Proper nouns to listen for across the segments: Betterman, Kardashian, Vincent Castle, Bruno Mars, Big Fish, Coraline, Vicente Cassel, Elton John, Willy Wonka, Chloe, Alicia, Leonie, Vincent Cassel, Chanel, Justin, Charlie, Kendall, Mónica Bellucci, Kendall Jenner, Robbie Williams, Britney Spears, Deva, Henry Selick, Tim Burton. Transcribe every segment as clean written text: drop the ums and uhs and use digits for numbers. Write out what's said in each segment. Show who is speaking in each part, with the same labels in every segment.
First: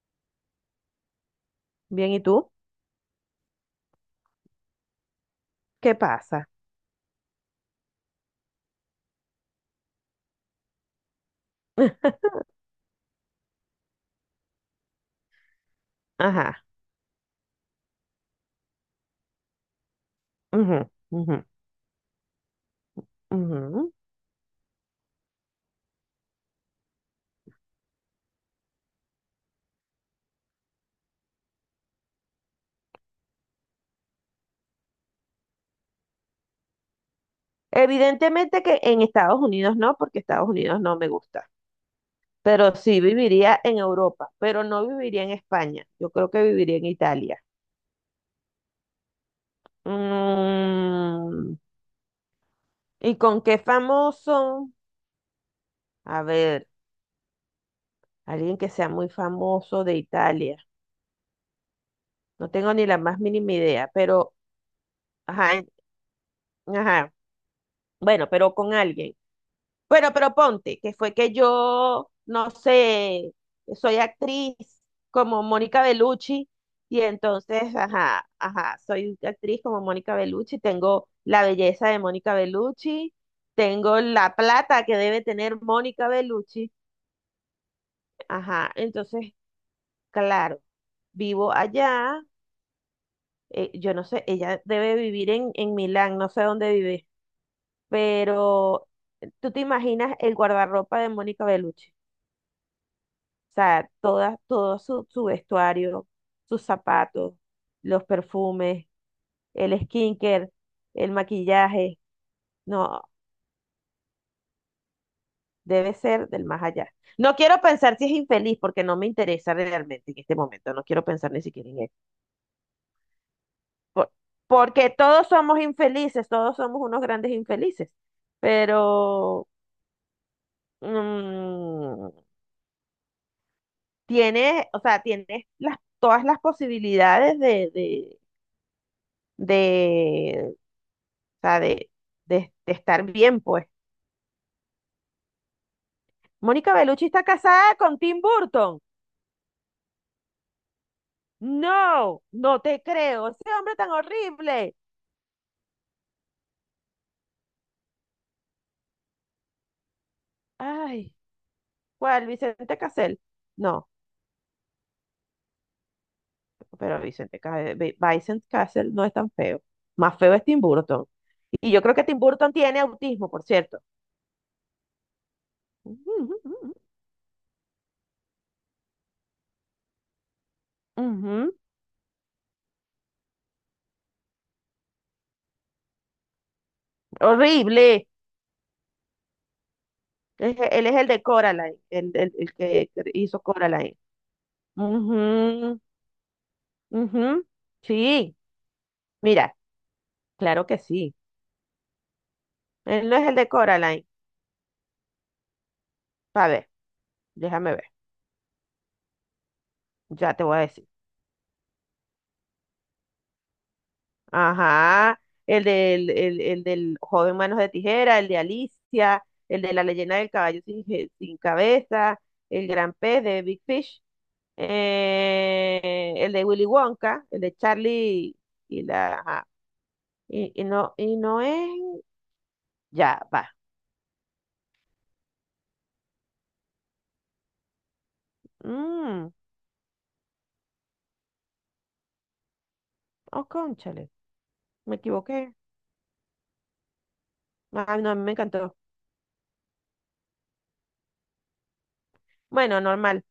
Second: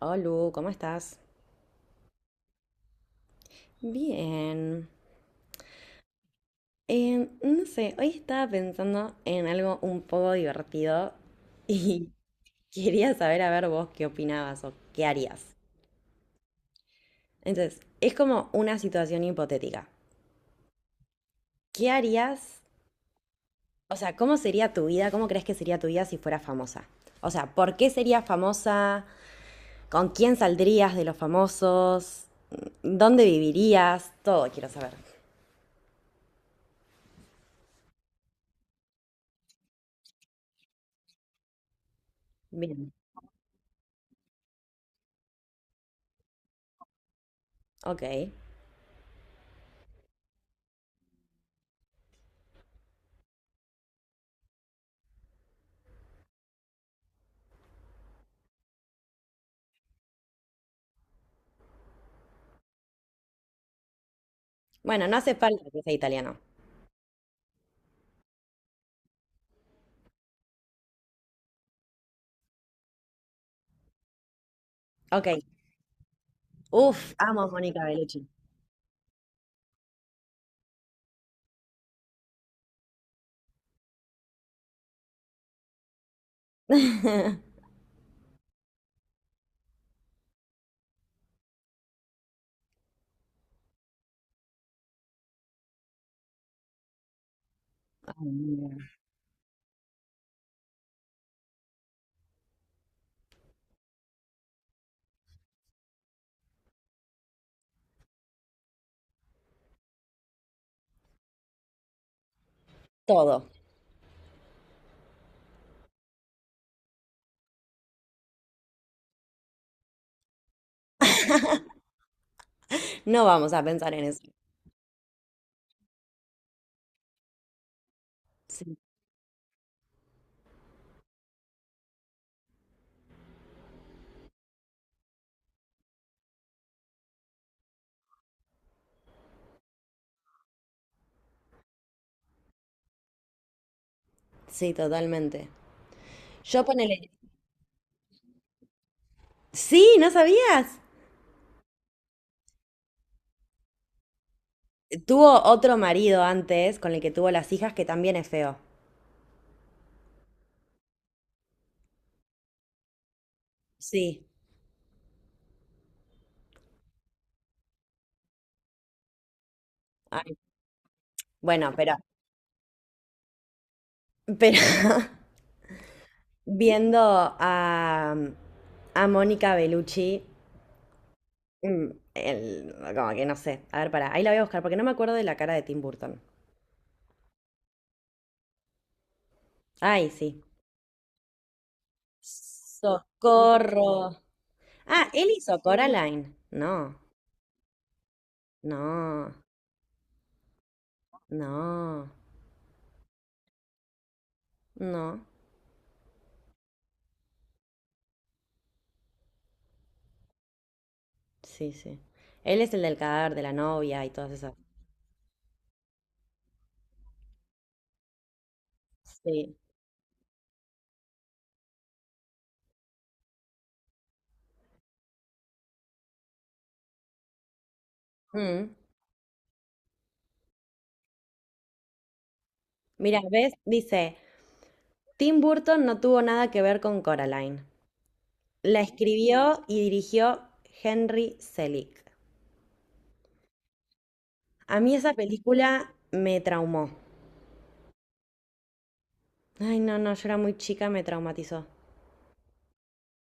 Speaker 1: Olu, ¿cómo estás?
Speaker 2: Bien, ¿y tú?
Speaker 1: Bien.
Speaker 2: ¿Qué pasa?
Speaker 1: No sé, hoy estaba pensando en algo un poco divertido y quería saber, a ver, vos qué opinabas o qué harías.
Speaker 2: Ajá.
Speaker 1: Entonces, es como una situación hipotética.
Speaker 2: Ujú, ujú,
Speaker 1: ¿Qué harías?
Speaker 2: ujú.
Speaker 1: O sea, ¿cómo sería tu vida? ¿Cómo crees que sería tu vida si fueras famosa? O sea, ¿por qué serías famosa? ¿Con quién saldrías de los famosos? ¿Dónde vivirías? Todo quiero saber.
Speaker 2: Evidentemente que en Estados Unidos no, porque Estados Unidos no me gusta. Pero
Speaker 1: Bien.
Speaker 2: sí viviría en Europa, pero no viviría en España. Yo creo que viviría en Italia.
Speaker 1: Ok.
Speaker 2: Mm, ¿Y con qué famoso? A ver, alguien que sea muy famoso de Italia. No tengo ni la más mínima idea, pero,
Speaker 1: Bueno, no hace
Speaker 2: ajá,
Speaker 1: falta que sea italiano.
Speaker 2: ajá. Bueno, pero con alguien. Bueno, pero ponte, que fue que yo, no sé, soy actriz
Speaker 1: Ok.
Speaker 2: como Mónica Bellucci. Y
Speaker 1: Uf, amo a
Speaker 2: entonces,
Speaker 1: Mónica Bellucci.
Speaker 2: ajá, ajá, soy actriz como Mónica Bellucci, tengo la belleza de Mónica Bellucci, tengo la plata que debe tener Mónica Bellucci. Ajá, entonces, claro, vivo allá. Yo no sé, ella debe vivir en Milán, no sé dónde vive, pero tú te imaginas el guardarropa de Mónica Bellucci. O sea, toda, todo su vestuario, sus zapatos, los perfumes, el skincare, el maquillaje. No,
Speaker 1: Todo.
Speaker 2: debe ser del más allá. No quiero pensar si es infeliz porque no me interesa realmente en este momento. No quiero pensar ni siquiera en eso.
Speaker 1: No vamos a pensar en
Speaker 2: Por-
Speaker 1: eso.
Speaker 2: Porque todos somos infelices, todos somos unos grandes infelices.
Speaker 1: Sí,
Speaker 2: Pero mm, tienes, o sea, tienes todas las posibilidades de o sea, de estar bien, pues.
Speaker 1: sí, totalmente. Yo
Speaker 2: Mónica Bellucci
Speaker 1: ponele.
Speaker 2: está casada con Tim Burton.
Speaker 1: Sí, ¿no sabías?
Speaker 2: No, no te creo. Ese hombre tan horrible.
Speaker 1: Tuvo otro marido antes con el que tuvo las hijas que también es feo.
Speaker 2: Ay, ¿cuál? Vicente Cassel. No,
Speaker 1: Sí.
Speaker 2: pero Vincent Castle no es tan feo. Más feo
Speaker 1: Ay,
Speaker 2: es Tim Burton. Y
Speaker 1: bueno,
Speaker 2: yo creo que Tim Burton tiene autismo, por cierto.
Speaker 1: pero viendo a, a Mónica Bellucci,
Speaker 2: Ujú.
Speaker 1: mm, como que no sé. A ver, pará, ahí la voy a buscar porque no me acuerdo de la cara de Tim Burton.
Speaker 2: Horrible.
Speaker 1: Ay, sí.
Speaker 2: Él es el de Coraline, el que hizo
Speaker 1: Socorro.
Speaker 2: Coraline.
Speaker 1: Ah, él hizo sí,
Speaker 2: Ujú,
Speaker 1: Coraline. No,
Speaker 2: ujú. Sí,
Speaker 1: no,
Speaker 2: mira, claro que sí.
Speaker 1: no,
Speaker 2: Él no es el de Coraline.
Speaker 1: no.
Speaker 2: A ver, déjame ver. Ya te voy a decir.
Speaker 1: Sí, sí. Él es el del cadáver de la novia y todas esas.
Speaker 2: Ajá. El del joven manos de tijera, el de Alicia,
Speaker 1: Sí.
Speaker 2: el de la leyenda del caballo sin cabeza, el gran pez de Big Fish, el de Willy Wonka, el de Charlie
Speaker 1: Mm.
Speaker 2: y la... ajá. Y no, y no es...
Speaker 1: Mira,
Speaker 2: Ya,
Speaker 1: ¿ves?
Speaker 2: va.
Speaker 1: Dice, Tim Burton no tuvo nada que ver con Coraline. La
Speaker 2: Mm,
Speaker 1: escribió y dirigió Henry Selick.
Speaker 2: oh, cónchale.
Speaker 1: A mí
Speaker 2: Me
Speaker 1: esa
Speaker 2: equivoqué.
Speaker 1: película me traumó.
Speaker 2: Ah, no, a mí me encantó.
Speaker 1: Ay, no, no, yo era muy chica, me traumatizó.
Speaker 2: Bueno, normal.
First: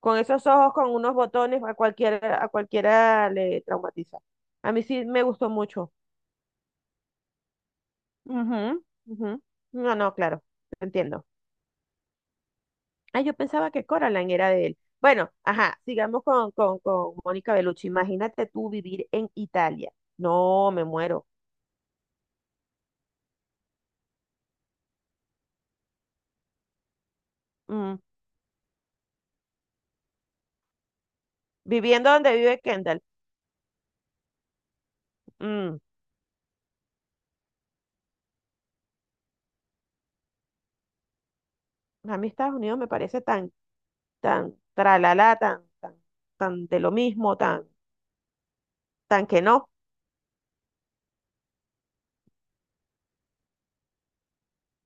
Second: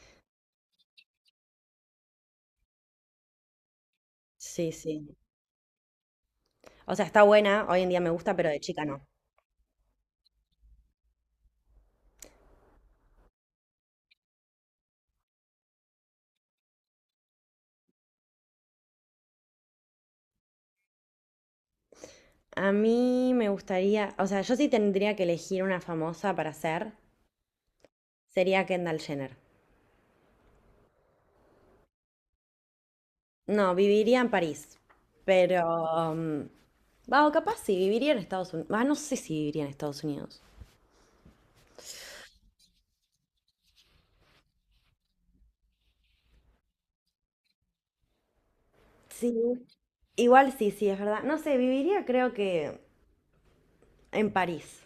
Speaker 2: Con esos ojos, con unos botones, a cualquiera le traumatiza.
Speaker 1: Sí,
Speaker 2: A mí sí
Speaker 1: sí.
Speaker 2: me gustó mucho.
Speaker 1: O sea, está buena, hoy en día me gusta, pero de
Speaker 2: Ujú,
Speaker 1: chica no.
Speaker 2: ujú. No, no, claro, entiendo. Ah, yo pensaba que Coraline era de él. Bueno, ajá, sigamos con Mónica Bellucci. Imagínate tú vivir en Italia. No, me muero.
Speaker 1: A mí me gustaría, o sea, yo sí tendría que elegir una famosa para ser,
Speaker 2: Mm.
Speaker 1: sería Kendall Jenner.
Speaker 2: Viviendo donde vive Kendall.
Speaker 1: No, viviría en París,
Speaker 2: Mm.
Speaker 1: pero... mm, va, o capaz sí, viviría en Estados Unidos. Ah, no sé si viviría en Estados Unidos.
Speaker 2: A mí Estados Unidos me parece tan, tan, tralala, tan, tan, tan de lo mismo, tan, tan que
Speaker 1: Sí.
Speaker 2: no.
Speaker 1: Igual sí, sí, es verdad. No sé, viviría creo que en París.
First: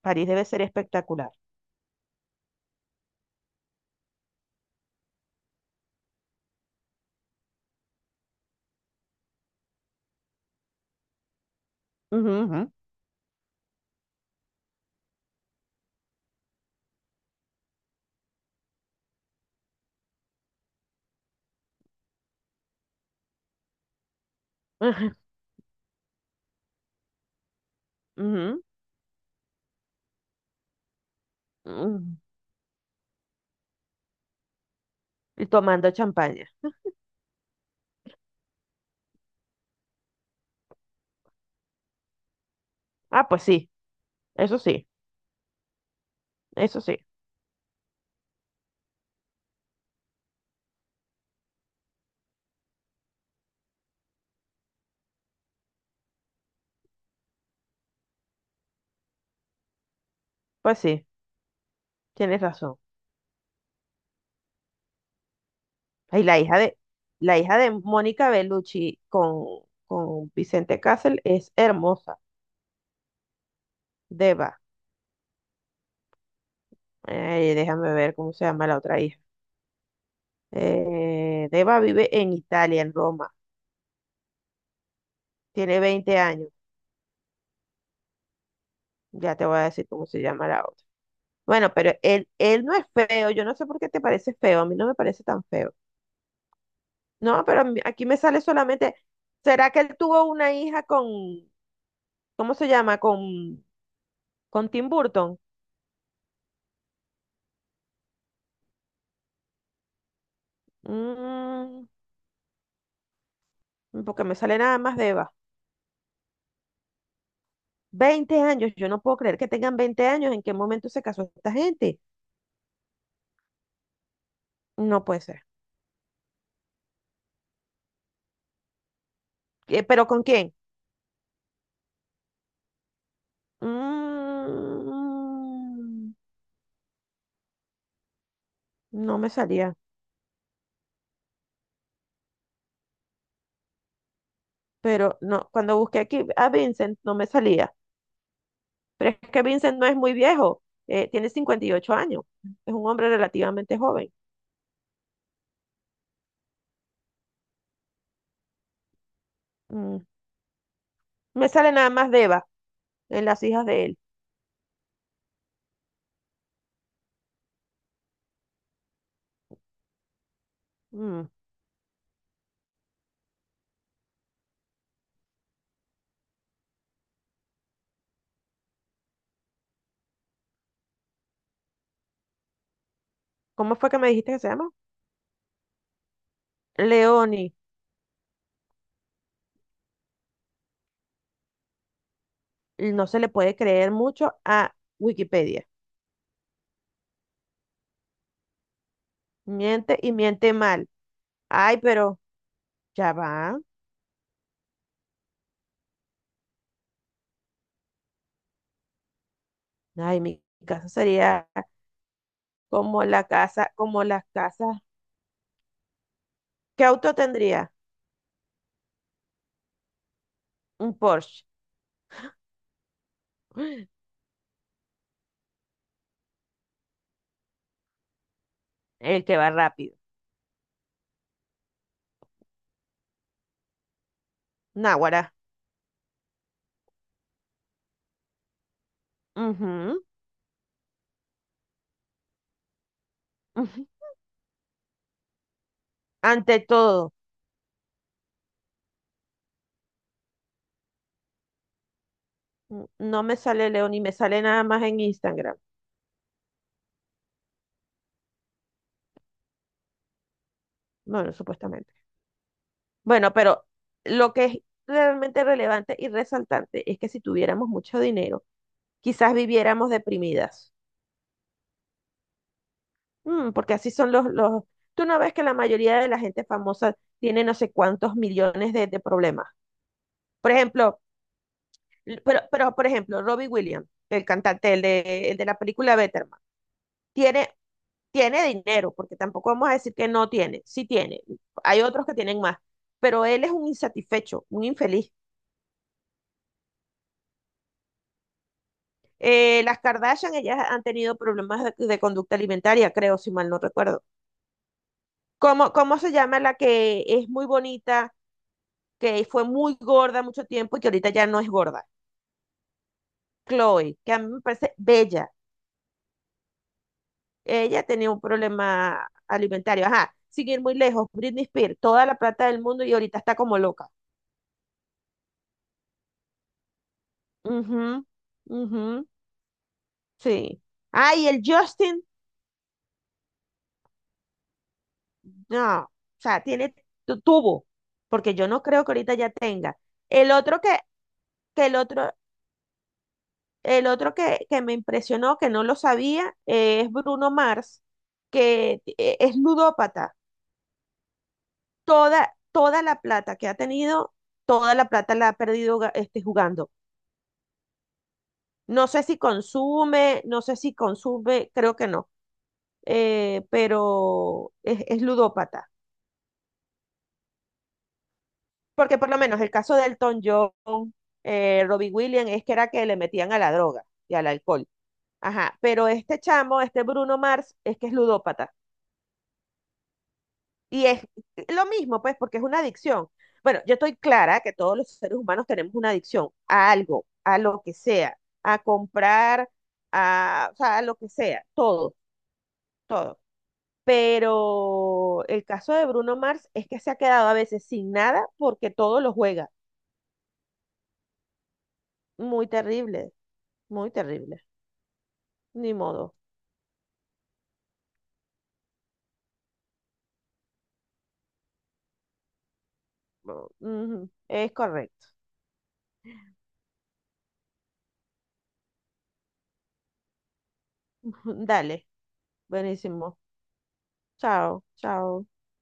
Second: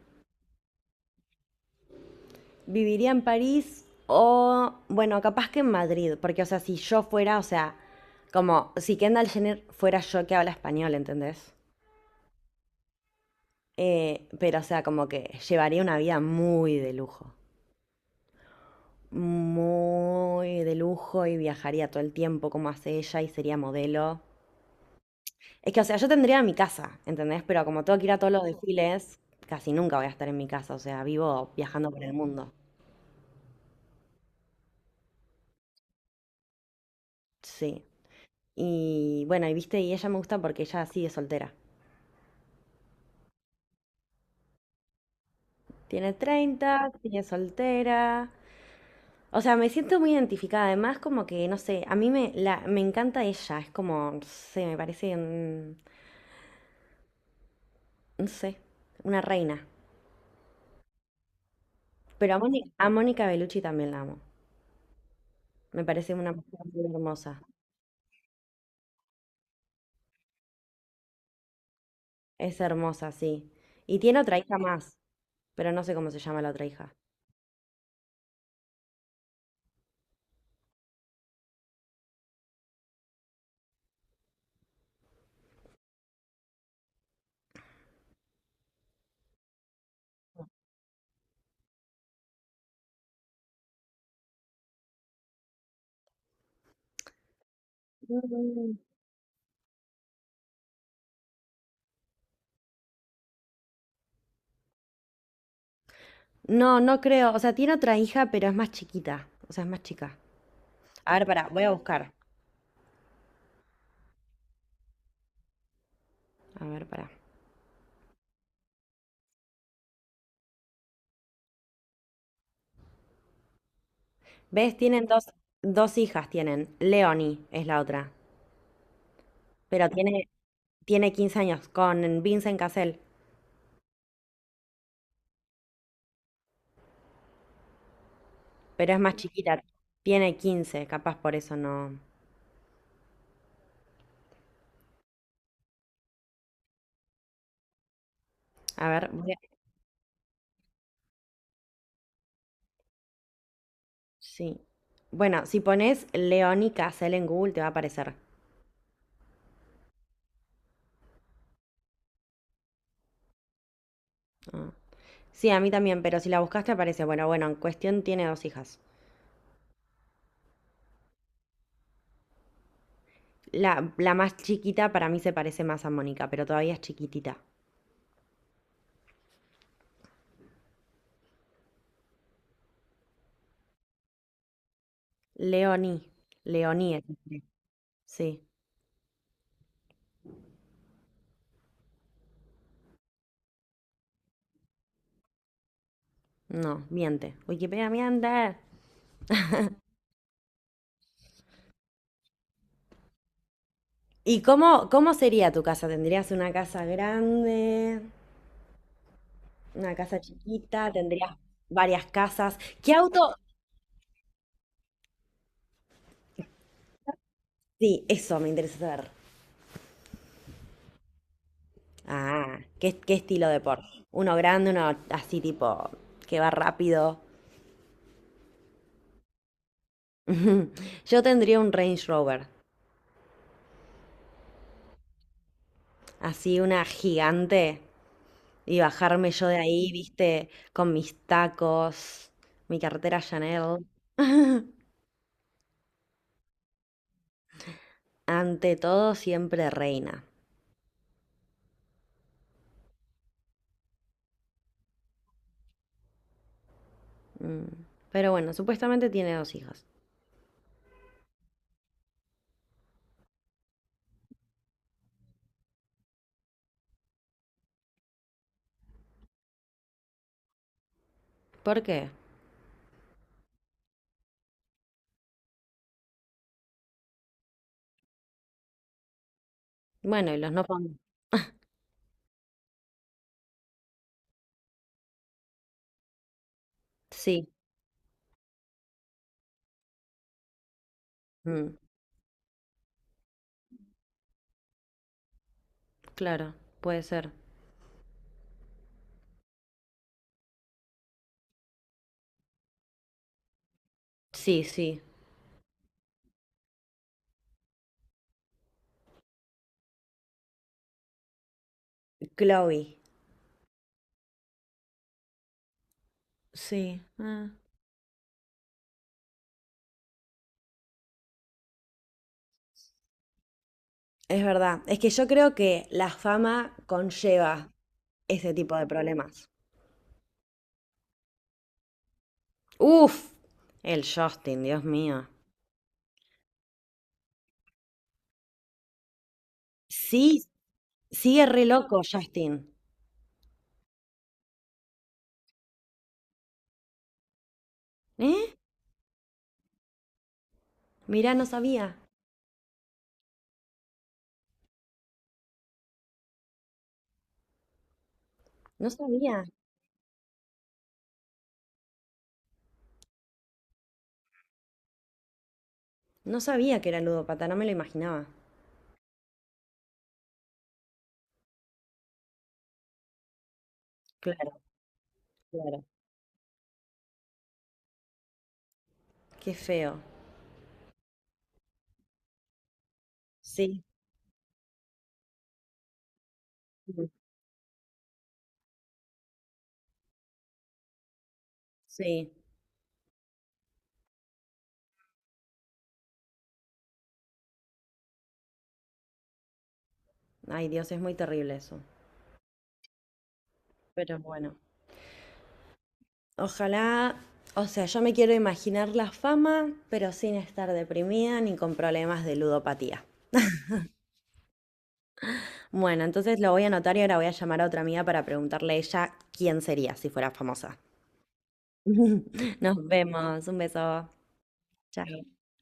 Speaker 2: París debe ser espectacular.
Speaker 1: Viviría en París o, bueno, capaz que en Madrid, porque, o sea, si yo fuera, o sea, como si Kendall Jenner fuera yo que habla español, ¿entendés?
Speaker 2: Ujú, ujú.
Speaker 1: Pero, o sea, como que llevaría una vida muy de lujo y viajaría todo el tiempo como hace ella y sería modelo. Es que, o sea, yo tendría mi casa, ¿entendés? Pero como tengo que ir a todos los
Speaker 2: Ujú,
Speaker 1: desfiles, casi nunca voy a estar en mi casa, o sea, vivo viajando por el
Speaker 2: ujú.
Speaker 1: mundo.
Speaker 2: Y tomando champaña.
Speaker 1: Sí. Y bueno, y viste, y ella me gusta porque ella sigue soltera.
Speaker 2: Ah, pues sí, eso sí,
Speaker 1: Tiene
Speaker 2: eso
Speaker 1: 30,
Speaker 2: sí,
Speaker 1: sigue soltera. O sea, me siento muy identificada. Además, como que, no sé, a mí me, la, me encanta ella. Es como, no sé, me parece no sé, una reina.
Speaker 2: pues sí,
Speaker 1: Pero
Speaker 2: tienes razón.
Speaker 1: A Mónica Bellucci también la amo. Me parece
Speaker 2: Y
Speaker 1: una
Speaker 2: la hija
Speaker 1: mujer
Speaker 2: de,
Speaker 1: muy
Speaker 2: la
Speaker 1: hermosa.
Speaker 2: hija de Mónica Bellucci con Vicente Castle es hermosa,
Speaker 1: Es hermosa, sí. Y tiene otra hija
Speaker 2: Deva.
Speaker 1: más, pero no sé cómo se llama la otra hija.
Speaker 2: Déjame ver cómo se llama la otra hija. Deva vive en Italia, en Roma. Tiene 20 años. Ya te voy a decir cómo se llama la otra. Bueno, pero él no es feo. Yo no sé por qué te parece feo. A mí no me parece tan feo. No, pero aquí me sale solamente, ¿será que él tuvo una hija con, ¿cómo se llama? Con Tim Burton.
Speaker 1: No, no creo. O sea, tiene otra hija, pero es más chiquita. O sea, es más chica. A ver, pará, voy a
Speaker 2: Mm,
Speaker 1: buscar.
Speaker 2: Porque me sale nada más de Eva.
Speaker 1: A ver, pará.
Speaker 2: 20 años, yo no puedo creer que tengan 20 años. ¿En qué momento se casó esta gente?
Speaker 1: ¿Ves? Tienen
Speaker 2: No puede
Speaker 1: dos,
Speaker 2: ser.
Speaker 1: dos hijas, tienen. Leonie es la otra. Pero
Speaker 2: ¿Pero con
Speaker 1: tiene,
Speaker 2: quién?
Speaker 1: tiene 15 años con Vincent Cassel,
Speaker 2: Mm,
Speaker 1: pero es más
Speaker 2: no me
Speaker 1: chiquita.
Speaker 2: salía.
Speaker 1: Tiene quince, capaz por eso no.
Speaker 2: Pero no, cuando busqué aquí a Vincent no me salía.
Speaker 1: A ver,
Speaker 2: Pero es
Speaker 1: voy a...
Speaker 2: que Vincent no es muy viejo, tiene 58 años. Es un hombre relativamente joven.
Speaker 1: Sí. Bueno, si pones Leoni Casel en Google te va a aparecer.
Speaker 2: Mm. Me sale nada más Deva en las hijas de él.
Speaker 1: Ah. Sí, a mí también, pero si la buscas te aparece. Bueno, bueno, en cuestión tiene dos hijas.
Speaker 2: Mm,
Speaker 1: La más chiquita para mí se parece más a Mónica, pero todavía es chiquitita.
Speaker 2: ¿Cómo fue que me dijiste que se llama?
Speaker 1: Leonie. Leonie
Speaker 2: Leoni.
Speaker 1: Sí.
Speaker 2: No se le puede creer mucho a Wikipedia.
Speaker 1: No, miente. Wikipedia miente.
Speaker 2: Miente y miente mal. Ay, pero ya va.
Speaker 1: ¿Y cómo, cómo sería tu casa? ¿Tendrías una casa grande? ¿Una casa
Speaker 2: Ay, mi casa
Speaker 1: chiquita? ¿Tendrías
Speaker 2: sería
Speaker 1: varias casas? ¿Qué
Speaker 2: como la
Speaker 1: auto?
Speaker 2: casa, como las casas. ¿Qué auto tendría?
Speaker 1: Sí, eso me interesa saber.
Speaker 2: Un Porsche.
Speaker 1: Ah, ¿qué, qué estilo de Porsche? Uno grande, uno así tipo que va rápido.
Speaker 2: El que va rápido.
Speaker 1: Yo tendría un Range Rover,
Speaker 2: Náguara.
Speaker 1: así una gigante, y bajarme yo de ahí,
Speaker 2: Ujú,
Speaker 1: viste, con mis tacos, mi cartera Chanel.
Speaker 2: ujú. Ante todo,
Speaker 1: Ante todo, siempre reina.
Speaker 2: no me sale Leoni, me sale nada más en Instagram.
Speaker 1: Mm. Pero bueno, supuestamente tiene dos hijas.
Speaker 2: Bueno, supuestamente. Bueno, pero lo que es realmente relevante y resaltante es que si tuviéramos mucho dinero, quizás viviéramos deprimidas.
Speaker 1: ¿Por qué?
Speaker 2: Porque así son los. Tú no ves que la mayoría de la gente famosa tiene no sé cuántos millones de problemas.
Speaker 1: Bueno, y
Speaker 2: Por
Speaker 1: los no pon-
Speaker 2: ejemplo, pero, por ejemplo, Robbie Williams, el cantante, el de la película Betterman,
Speaker 1: Sí,
Speaker 2: tiene, tiene dinero, porque tampoco vamos a decir que no tiene, sí tiene.
Speaker 1: mm,
Speaker 2: Hay otros que tienen más, pero él es un insatisfecho, un infeliz.
Speaker 1: claro, puede ser.
Speaker 2: Las Kardashian, ellas han tenido problemas de conducta alimentaria, creo, si mal no recuerdo.
Speaker 1: Sí, sí.
Speaker 2: ¿Cómo se llama la que es muy bonita, que fue muy gorda mucho tiempo y que ahorita ya no es gorda?
Speaker 1: Chloe.
Speaker 2: Chloe, que a mí me parece bella.
Speaker 1: Sí. Ah.
Speaker 2: Ella tenía un problema alimentario. Ajá, sin ir muy lejos, Britney Spears, toda la plata del mundo y ahorita está como loca.
Speaker 1: Es verdad. Es que yo creo que la fama conlleva
Speaker 2: Ujú,
Speaker 1: ese tipo de
Speaker 2: ujú,
Speaker 1: problemas.
Speaker 2: sí. Ah, y el Justin.
Speaker 1: Uf, el Justin, Dios mío.
Speaker 2: No, o sea, tiene tuvo, porque yo no creo que ahorita ya tenga. El
Speaker 1: Sí,
Speaker 2: otro
Speaker 1: sigue re
Speaker 2: que
Speaker 1: loco Justin.
Speaker 2: el otro que me impresionó, que no lo sabía, es Bruno Mars,
Speaker 1: ¿Eh?
Speaker 2: que es ludópata.
Speaker 1: Mirá, no sabía.
Speaker 2: Toda la plata que ha tenido, toda la plata la ha perdido jugando. No
Speaker 1: No
Speaker 2: sé si
Speaker 1: sabía.
Speaker 2: consume, no sé si consume, creo que no, pero es ludópata.
Speaker 1: No sabía que era ludópata, no me lo imaginaba.
Speaker 2: Porque por lo menos el caso de Elton John, Robbie Williams, es que era que le metían a la droga y al
Speaker 1: Claro,
Speaker 2: alcohol. Ajá,
Speaker 1: claro.
Speaker 2: pero este chamo, este Bruno Mars, es que es ludópata.
Speaker 1: Qué feo.
Speaker 2: Y es lo mismo, pues, porque es una adicción. Bueno, yo
Speaker 1: Sí,
Speaker 2: estoy clara que todos los seres humanos tenemos una adicción a algo,
Speaker 1: mm,
Speaker 2: a lo que sea, a comprar, o sea, a lo que sea, todo,
Speaker 1: sí.
Speaker 2: todo. Pero el caso de Bruno Mars es que se ha quedado a veces sin nada porque todo lo juega.
Speaker 1: Ay, Dios, es muy terrible eso.
Speaker 2: Muy terrible, muy
Speaker 1: Pero
Speaker 2: terrible.
Speaker 1: bueno.
Speaker 2: Ni modo.
Speaker 1: Ojalá, o sea, yo me quiero imaginar la fama, pero sin estar deprimida ni con problemas de ludopatía.
Speaker 2: Bueno, ujú, es correcto.
Speaker 1: Bueno, entonces lo voy a anotar y ahora voy a llamar a otra amiga para preguntarle a ella quién sería si fuera famosa.
Speaker 2: Dale.
Speaker 1: Nos
Speaker 2: Buenísimo.
Speaker 1: vemos. Un beso.
Speaker 2: Chao, chao.
Speaker 1: Chao.